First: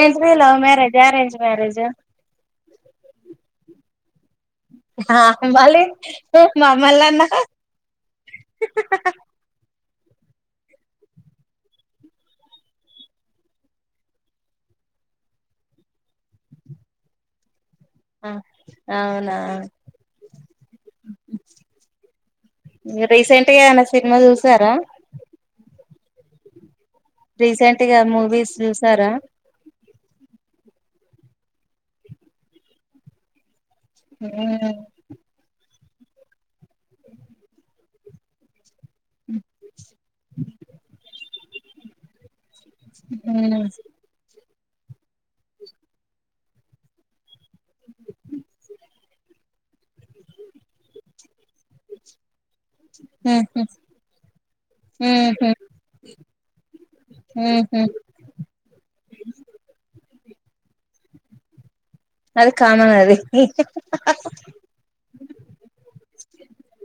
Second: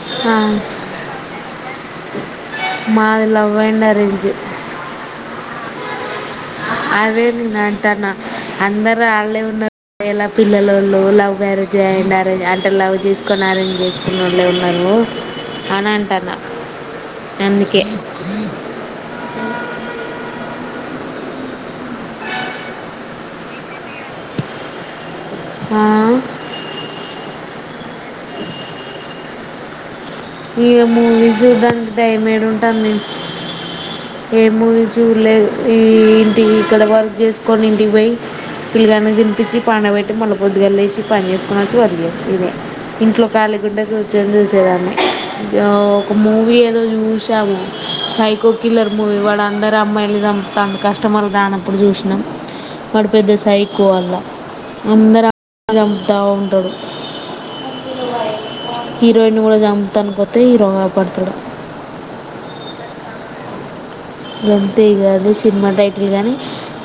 ేజ love marriage arrange marriage మాది love and arrange మళ అదే నేను అంటాన్నా అందరుూ వాళ్ళే ఉన్న ేలా పిల్ల వాళ్ళు లవ్ మ్యారేజ్ అం అరేంజ్ అంటే లవ్ చేసుకొని అరేంజ్ చేసుకున్న వాళ్ళే ఉన్నారు అని అంటారు నా ఆ అవునా రీసెంట్గాన్న సినిమా చూసారా ఆ రీసెంట్గా మూవీస్ చూసారా ఇ మూవీస్ దానికి దయమేడి ఉంటాను నేను ఏ మూ వి చూలే ఈ ఇంటి ఇక్కడ వర్క్ జేసుకొని ఇంటికి బొయ్ పిల్లగానికి దినిపించి పండ వెట్టి మల్ల పొద్దుగాల్లే లేసి పని చేసుకొనెచ్చి వాడిగి ఇదే ఇంట్లో కాళీగుడ్డకి చ్చొని చూస్ చేయాల్నే ఒక మూవి ఏదో జూస్ ము సైకో కిల్లర్ మూవీ వాడు అందరు అమ్మాయిల్ని. సంపు తాండు కష్టం [unintelligible] అప్పుడు చూసినాం వాడు పెద్ద సైకో వల్ల అందరు అమ్మాయిల్ని చంపుతూ ఉంటడు హీరోయిన్ని గూడా చంపు ఇంగొత్తే హీరో గాపాడుతాడు అది కామన్ అది ఎంట్రీ గాని సినిమా టైటిల్ గాని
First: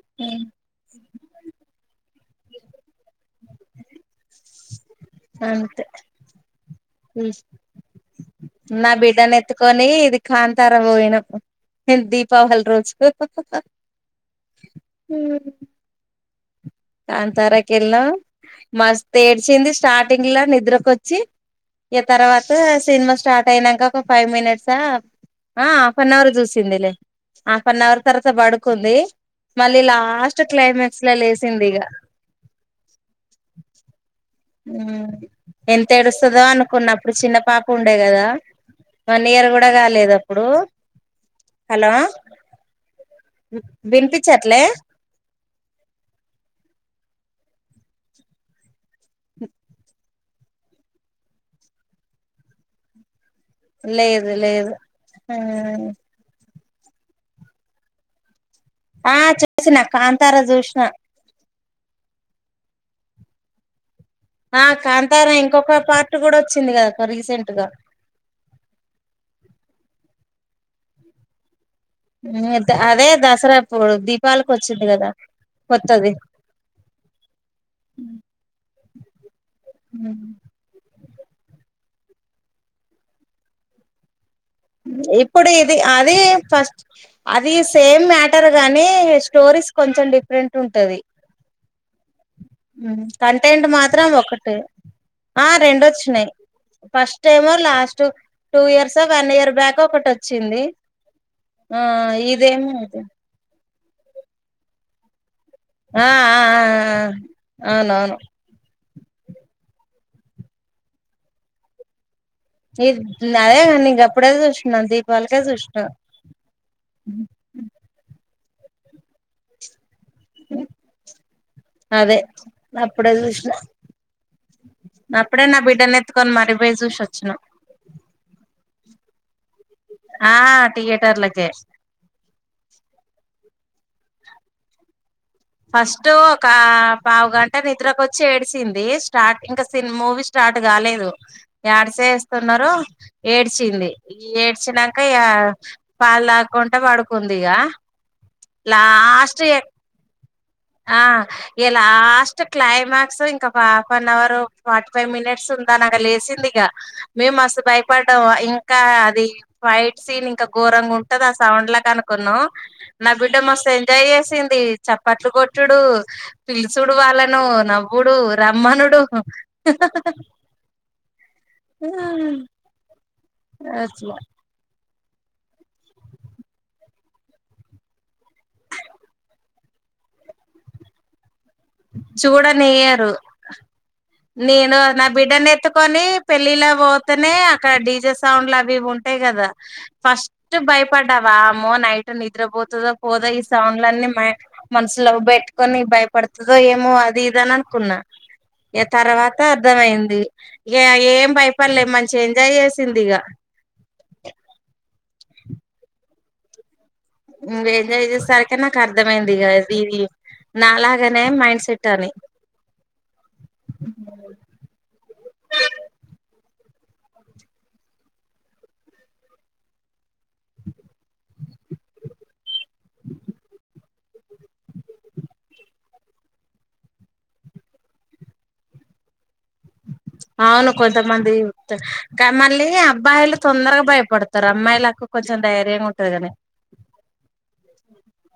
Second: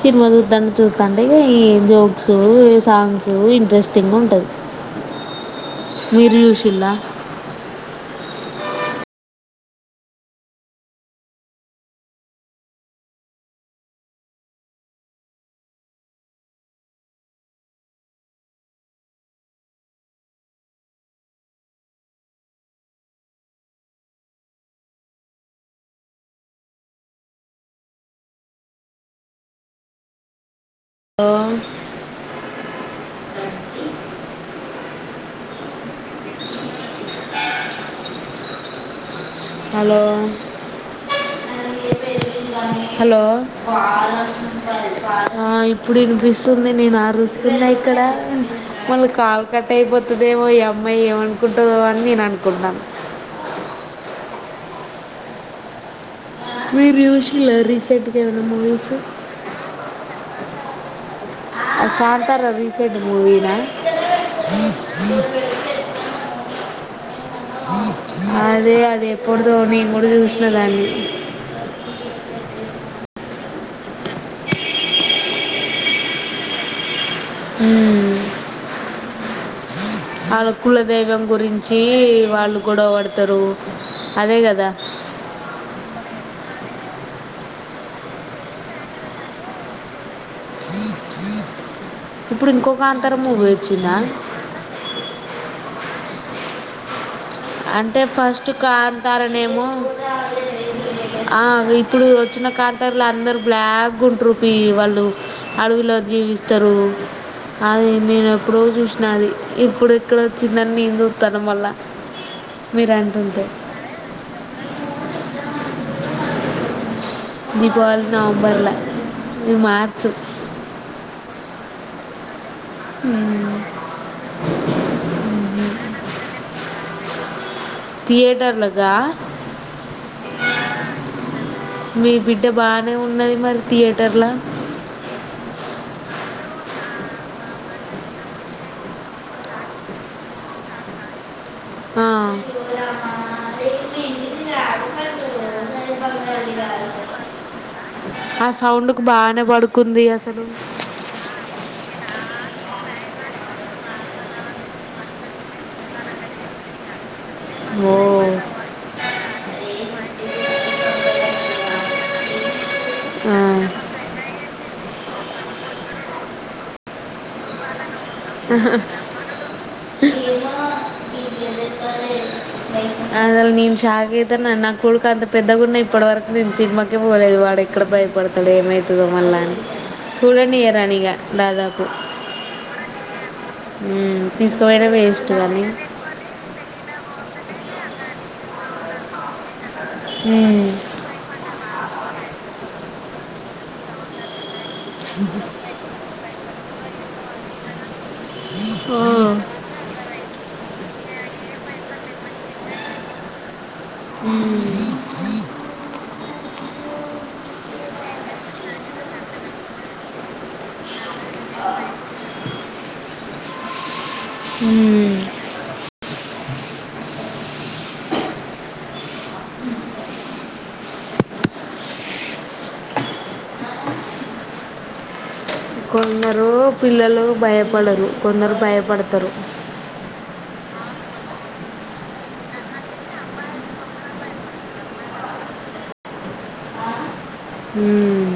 సినిమా చూద్దం అని చూస్తంటే ఇగ ఈ జో క్స్ సాంగ్సు ఇంట్రెస్ట్ టింగా ఉంటది మీరు చూసిల్లా ఉ నా బిడ్డను ఎత్తుకొని ఇది కాంతార పోయినప్పుడు దీపావళి రోజు ఉ కాంతారకి వెళ్ళం మస్ ఏడ్చింది స్టార్టింగ్ లో నిద్రకొచ్చి ఇగ తర్వాత సినిమా స్టార్ట్ అయినాంక ఒక ఫైవ్ మినిట్సా ఆ హాఫ్ అన్ అవర్ చూసింది లే హాఫ్ అన్ అవర్ తర్వాత పడుకుంది మళ్ళీ లాస్ట్ క్లైమాక్స్ ల లేస్ సింది ఇగ ఉ ఎం తెరుస్తుదో అనుకున్న అప్పుడు చిన్న పాప ఉండే కదా వన్ ఇయర్ గూడా హలో కాలేదు అప్పుడు హలో హలో వినిపించట్లే ఆ ఇప్పుడు వినిపిస్తుంది నేను ఆరుస్తున్నా ఇక్కడ మళ్ళీ కాల్ కట్ అయిపో వత్తుదేమో ఈ అమ్మాయి ఏమనుకుంటదో అని నేను అనుకుంటన్నాను లేదు లేదు హా మీరు జూషిల్ల రీసెంట్ గా ఏమైనా మూవీస్ ఆ చూసిన కాం తారా జూష్ణా కాంతార రీసెడ్ మూవి నా ఆ కాంతారా ఇంకొక పార్ట్ గూడా వచ్చింది కదా రీసెంట్ గా న దాన్ని అదే దసరా అప్పుడు దీపావలికి వచ్చింది కదా కొత్తది ఆ అలాకులది దైవం గురించి వాళ్ళు గొడవ బడతారు ఇప్పుడు ఇది అది ఫస్ట్ అది సేమ్ మ్యాటర్ గాని స్టోరీస్ కొంచం డిఫర్ రెంట్ ఉంటది ఇప్పుడు ఇంకో కాంతార మూవీ కంటెంట్ వచ్చిందా మాత్రం ఒకటి ఆ రెండోచ్ నే ఫస్ట్ స్టెమో అంటే last first two years one year కాంతారనేమో ఆ ఇప్పుడు వచ్చిన ఇదేమో ఇది కాంతర్లు అందరు బ్లాక్ గుంట్రూపి వాళ్ళు అడవిలో ఆ ఆ జీవిస్తరు ఆ అది అవునవును నేను ఎప్పుడో చూస్ నాది ఇప్పుడు ఇక్కడ వచ్చిందని నేన్ చూస్తన్న మల్ల గదే నేను గప్పుడే జూసిన దీపావళికి ప్పుడే జూస్నా ఉమ్ దీపావళి నవంబర్ల ఇది మార్చ్ అ అదే నప్పుడే జూసీనా నప్పుడే నా బిడ్డనెత్తుకొని మారి పోయి చూసోచ్ వచ్చిన థియేటర్లగా ఆ థీయేటర్లకే థియేటర్ల ఫస్ట్ ఒక పావుగంట నిద్రకొచ్చి ఏడ్చింది స్టార్ట్ ఇంకా సి మూవీ స్టార్ట్ కాలేదు యాడ ఆ సేస్తున్నరో ఏడ్చింది ఏడ్చినంక ఇగ పాలు తాక్కుంట పడుకుందిగ ఆ సౌండ్కు బానే లాస్ట్ ఏ పడుకుంది అసలు ఆ ఇగ లాస్ట్ క్లైమాక్స్ ఇంకొక half an hour forty five minutes ఉందనంగా లేసిందిగ మేమ్మస్త్ ఓ భయపడ్డాం ఇంకా అది ఫైట్ సీన్ ఇంక ఘోరంగా ఉంటది ఆ సౌండ్ లా కనుకున్నో నా బిడ్డ ఆ మస్థ్ ఎంజాయ్ చేసింది చ పట్లు కొట్టుడు పిలుచుడు వాళ్ళను నవ్వు వ్వుడు రమ్మణుడు ఆ అసల్ నేన్ షాక్ అయితన్న నాక్ కొడుకంత పెద్దగున్న ఇప్పటివరకు నేను సిన్మాకే పోలేదు వాడు ఎక్కడ భయపడతాడు ఏమయితదో మళ్ళా అని చూడనియ్యరనిగ చూడనియ్యరు. ఉమ్ నేను తీసుకుపోయిన నా వేస్ట్ బిడ్డని కానీ ఎత్తుకొని పెళ్ళిలో పోత్ అస్తనే అక్కడ డీజే సౌండ్లు అవి ఇవి ఉంటాయి కదా ఫస్ట్ ఆ భయపడ్డావ అమ్మో నైట్ నిద్ర పోతదో హోదా ఈ సౌండ్లన్నీ మ్య మనసులో పెట్టుకొని భయపడ్ ఇగ్గ ఏమో అది ఇద అని అనుకున్నా ఇ తర్వాత అర్థం అయింది ఇగ ఏం భయపడలే మంచి ఎంజాయ్ చేసింది ఇగ హ్మ్ ఇంగ ఎంజాయ్ చేసరికి నాకు అర్థమైంది ఇది నాలాగ నే మైండ్ సెట్ అని కొందరు పిల్లలు భయపడరు కొందరు భయపడతరు అవును కొంతమంది కా మళ్ళీ అబ్బాయిలు తొందరగా భయపడతరు అమ్మాయిలకు కొంచెం ధైర్యంగా ఉంటది కాని హ్మ్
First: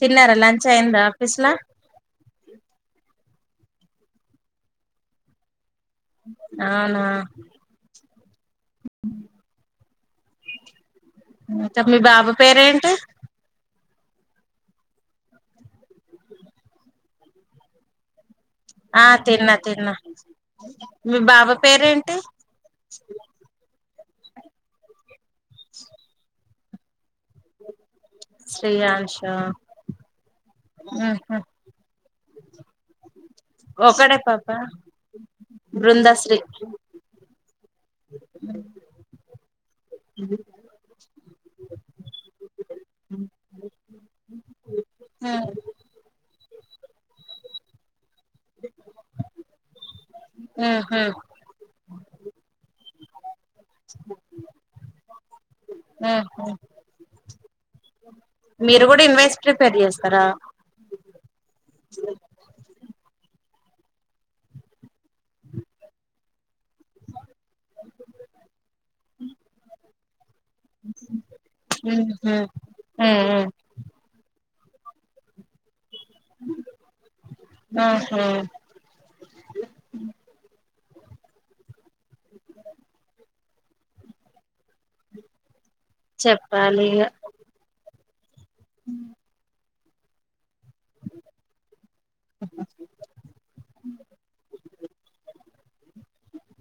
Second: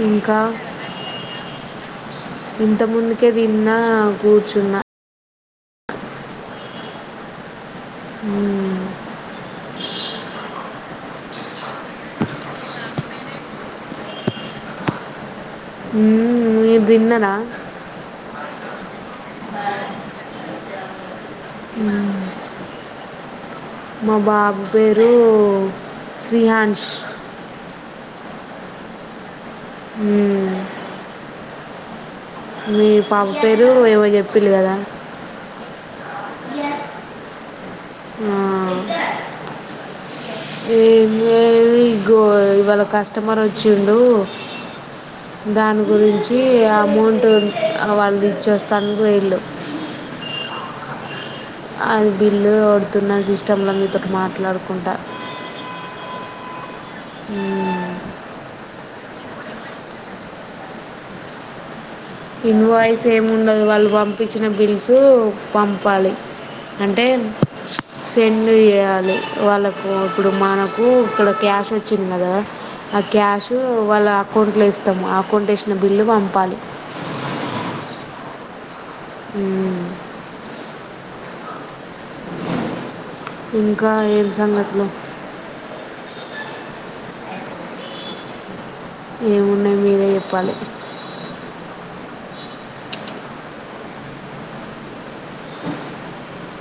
తిన్నారా ఇంకా లంచ్ అయిందా ఆఫీస్లా కె విన్నా కూర్చున్నా అవునా హ్మ్ హ్మ్ చెప్ మీ బాబా పేరేంటి హ్మ్ మీర్ తిన్నరా ఆ తిన్నా తిన్నా మీ బాబా పేరేంటి మా బాబు పేరు శ్రీహన్ శ్రీయంషా హ్మ్ హ్ మీరు ఒకడే పాప బృందాశ్రీ ఆ ఏం లేదు ఇగో వాల్ ఒక కస్టమర్ వచ్చిండు దాని గురించి తి అమౌంట్ వాళ్ళుది ఇచ్చేస్తాను అని పోయిల్లు ఆహ అది బిల్లు కోడుతున్న సిస్టంలో మీతోటి మాట్లాడుకుంటా ఆ హ హ్మ్ మీరు కూడా ఇన్వెస్ట్ ప్రిపేర్ చేస్తారా ఇన్ వాయిస్ సేమ్ ఉండదు వాళ్ళు పంపించిన బిల్స్ పంపాలి. అంటే సెండ్ చేయాలి వాళ్ళకు ఇప్పుడు మనకు ఇక్కడ క్యాష్ వచ్చింది కదా ఉహు ఆ ఉహు క్యాష్ వాళ్ళ అకౌంట్ లో ఇస్తా ఆ అకౌంట్ ఇ బిల్లు పంపాలి. ఆహా ఇంకా ఏం సంగతులు. చెప్పాలి ఇగ ఏమున్నాయి మీరే చెప్పాలి.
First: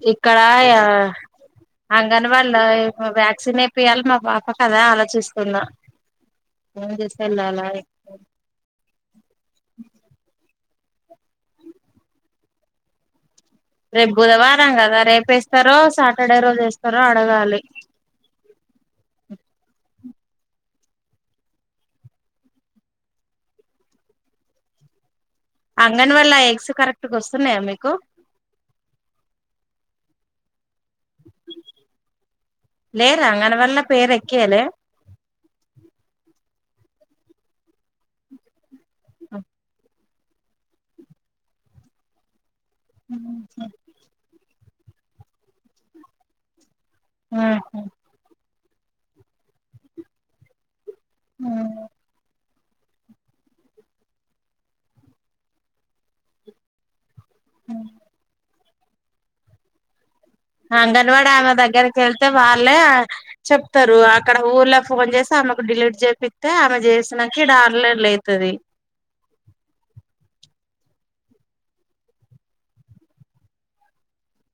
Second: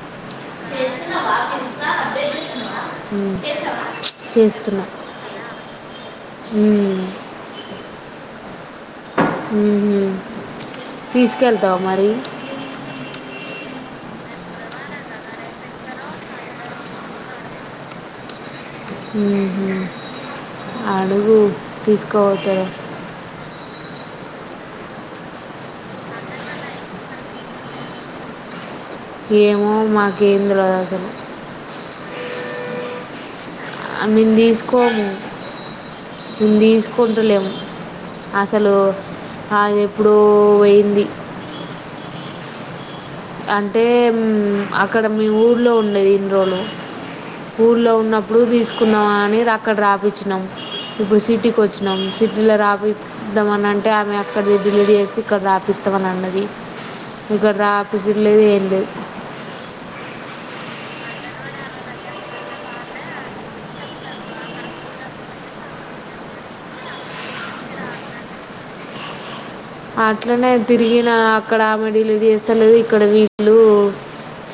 ఎ ఇక్కడ అంగన్వాడిల మ్మ్. వ్యాక్సిన్ ఏపీయాలి. మా పాప అదే చేస్తున్నా ఆలోచిస్తున్నా ఏం మ్మ్. తీసుకెళ్లాల. ఉహూ తీసుకెళ్తావు మరి. రేపు బుధవారం కదా రేపు వేస్తారో సాటర్డే రోజు వేస్తారో అడగాలి. అడుగు తీసుకోపోతారు. అంగన్వాడిలా ఎగ్స్ కరెక్ట్ వస్తున్నాయా మీకు ఏమో మాకేం తెల్వదాసలు. లేరా అంగన్ వల్ల అ పేరు మేం ఎక్కియలే తీసుకోము. మేం తీసుకుంటలేము అసలు. అదే ఎప్పుడో పోయింది. అంటే మ్మ్ ఇక్కడ మీ ఊర్లో ఉండేది ఇన్ని రోజులు ఊర్ల్లో ఉన్నప్పుడు తీసుకు కుందం అని అక్కడ రాపిచ్చినాం ఇప్పుడు సిటీకి వచ్చినాం సిటీలో రా రాపిద్దామని అంటే ఆమె అక్కడి డిలీట్ చేసి ఇక్కడ రాపిస్తామని అన్నది. ఇక్కడ లేదు ఏమీ లేదు. అంగన్వాడీ ఆమె దగ్గరకి వెళ్తే వాళ్ళే చెప్తారు. అక్కడ ఊర్ళ ఫోన్ చేసి ఆమెకు డిలీట్ చేపిస్తతే ఆమె చేసినట్లు ఇక్కడ ఆన్లైన్లో అయితది. అట్లనే తిరిగిన అక్కడ ఆమే డిలీట్ చేస్తలేరు. ఇక్కడ వీళ్ళు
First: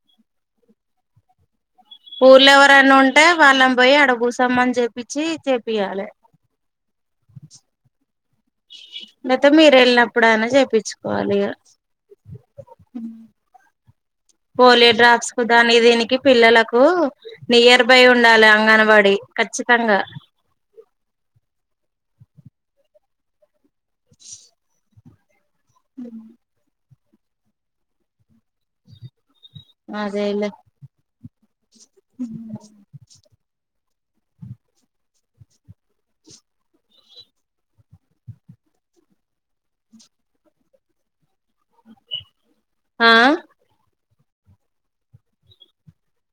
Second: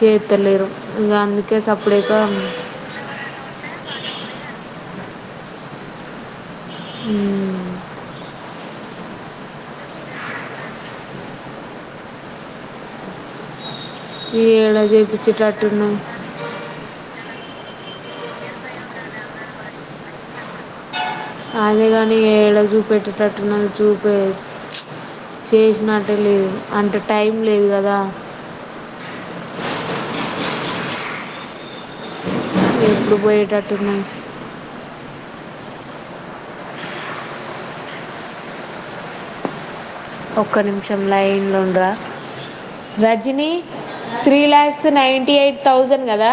చేస్తలేరు. ఇంకా అందుకే సప్పుడేక ఊర్ల ఎవరైనా ఉంటే వాళ్ళం పోయి అడ కుసోమ్మని చెప్పించి చెప్ చెప్పియాలే. ఉమ్ అయితేమీరు వెళ్ళినప్పుడు అయినా చేపించుకోవాలే ఇగ ఏడ పోలియో డ్రాప్స్ కు దాని కి చేపించేటట్టున్నది దీనికి పిల్లలకు నియర్ బై ఉ ఉండాలి అంగన్వాడి ఖచ్చితంగా అదేగాని ఏడ చూపెట్టేటట్టు తుంది చూపే చేసినటే లేదు అంటే టైం లేదు కదా అదేలే ఎప్పుడు పోయేటటుంది ఒక్క నిమిషం లైన్ లైన్ లో ఉండరా ఆ Rajini three lakhs ninety eight thousand కదా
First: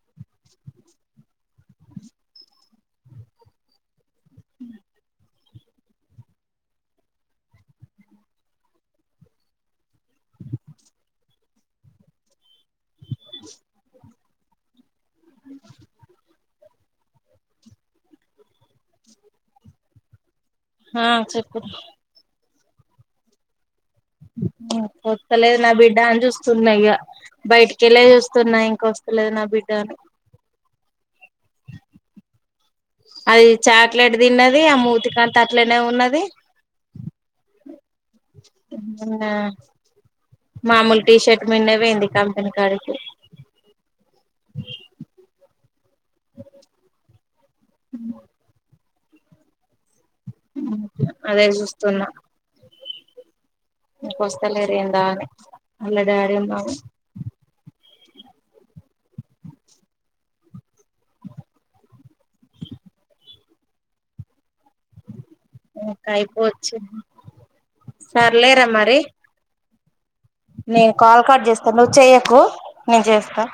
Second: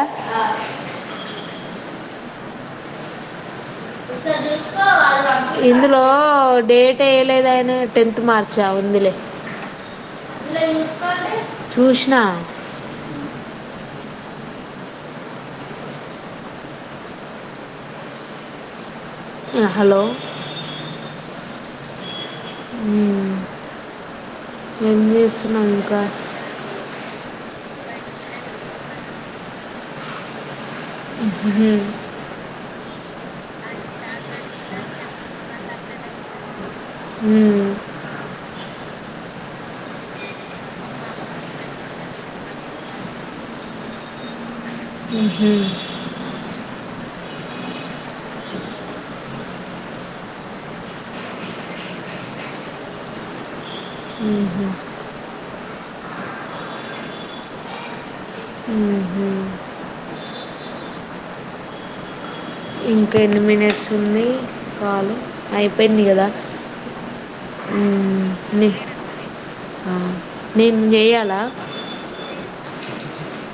ఇందులో డేట్ ఏయా లేదుయని టెన్త్ మార్చా ఉందిలే చూసినా హలో ఆ చెప్పు మ్మ్ ఏం పొత్తలేదు చేస్తున్నాం నా బిడ్డ ఇంకా అని చూస్తున్నా ఇక బయటికెళ్ళ చూస్తున్నా ఇంక వస్తలేదు నా బిడ్డ అని హ అది చాక్లెట్ తిన్నది ఆ మూతికంత అట్లనే ఉన్నది మ్మ్ మామూలు టీషర్ట్ మీనే పోయింది కంపెనీ కాడికి మ్మ్. హ్మ్ అదే చూస్తునా ఇంకా మ్మ్. వస్తలేర్ ఎందా అని ఆళ్ళ డాడీ ఉన్న మ్మహు ఇంక ఎన్ని మినిట్స్ ఉంది కాలు అయిపోయింది ఇంకా కదా అయిపోవచ్చు నీ ఆ నేను నే కాల్ చేయాలా కట్ చేస్తాను నువ్వు చెయ్యకు నేను చేస్తా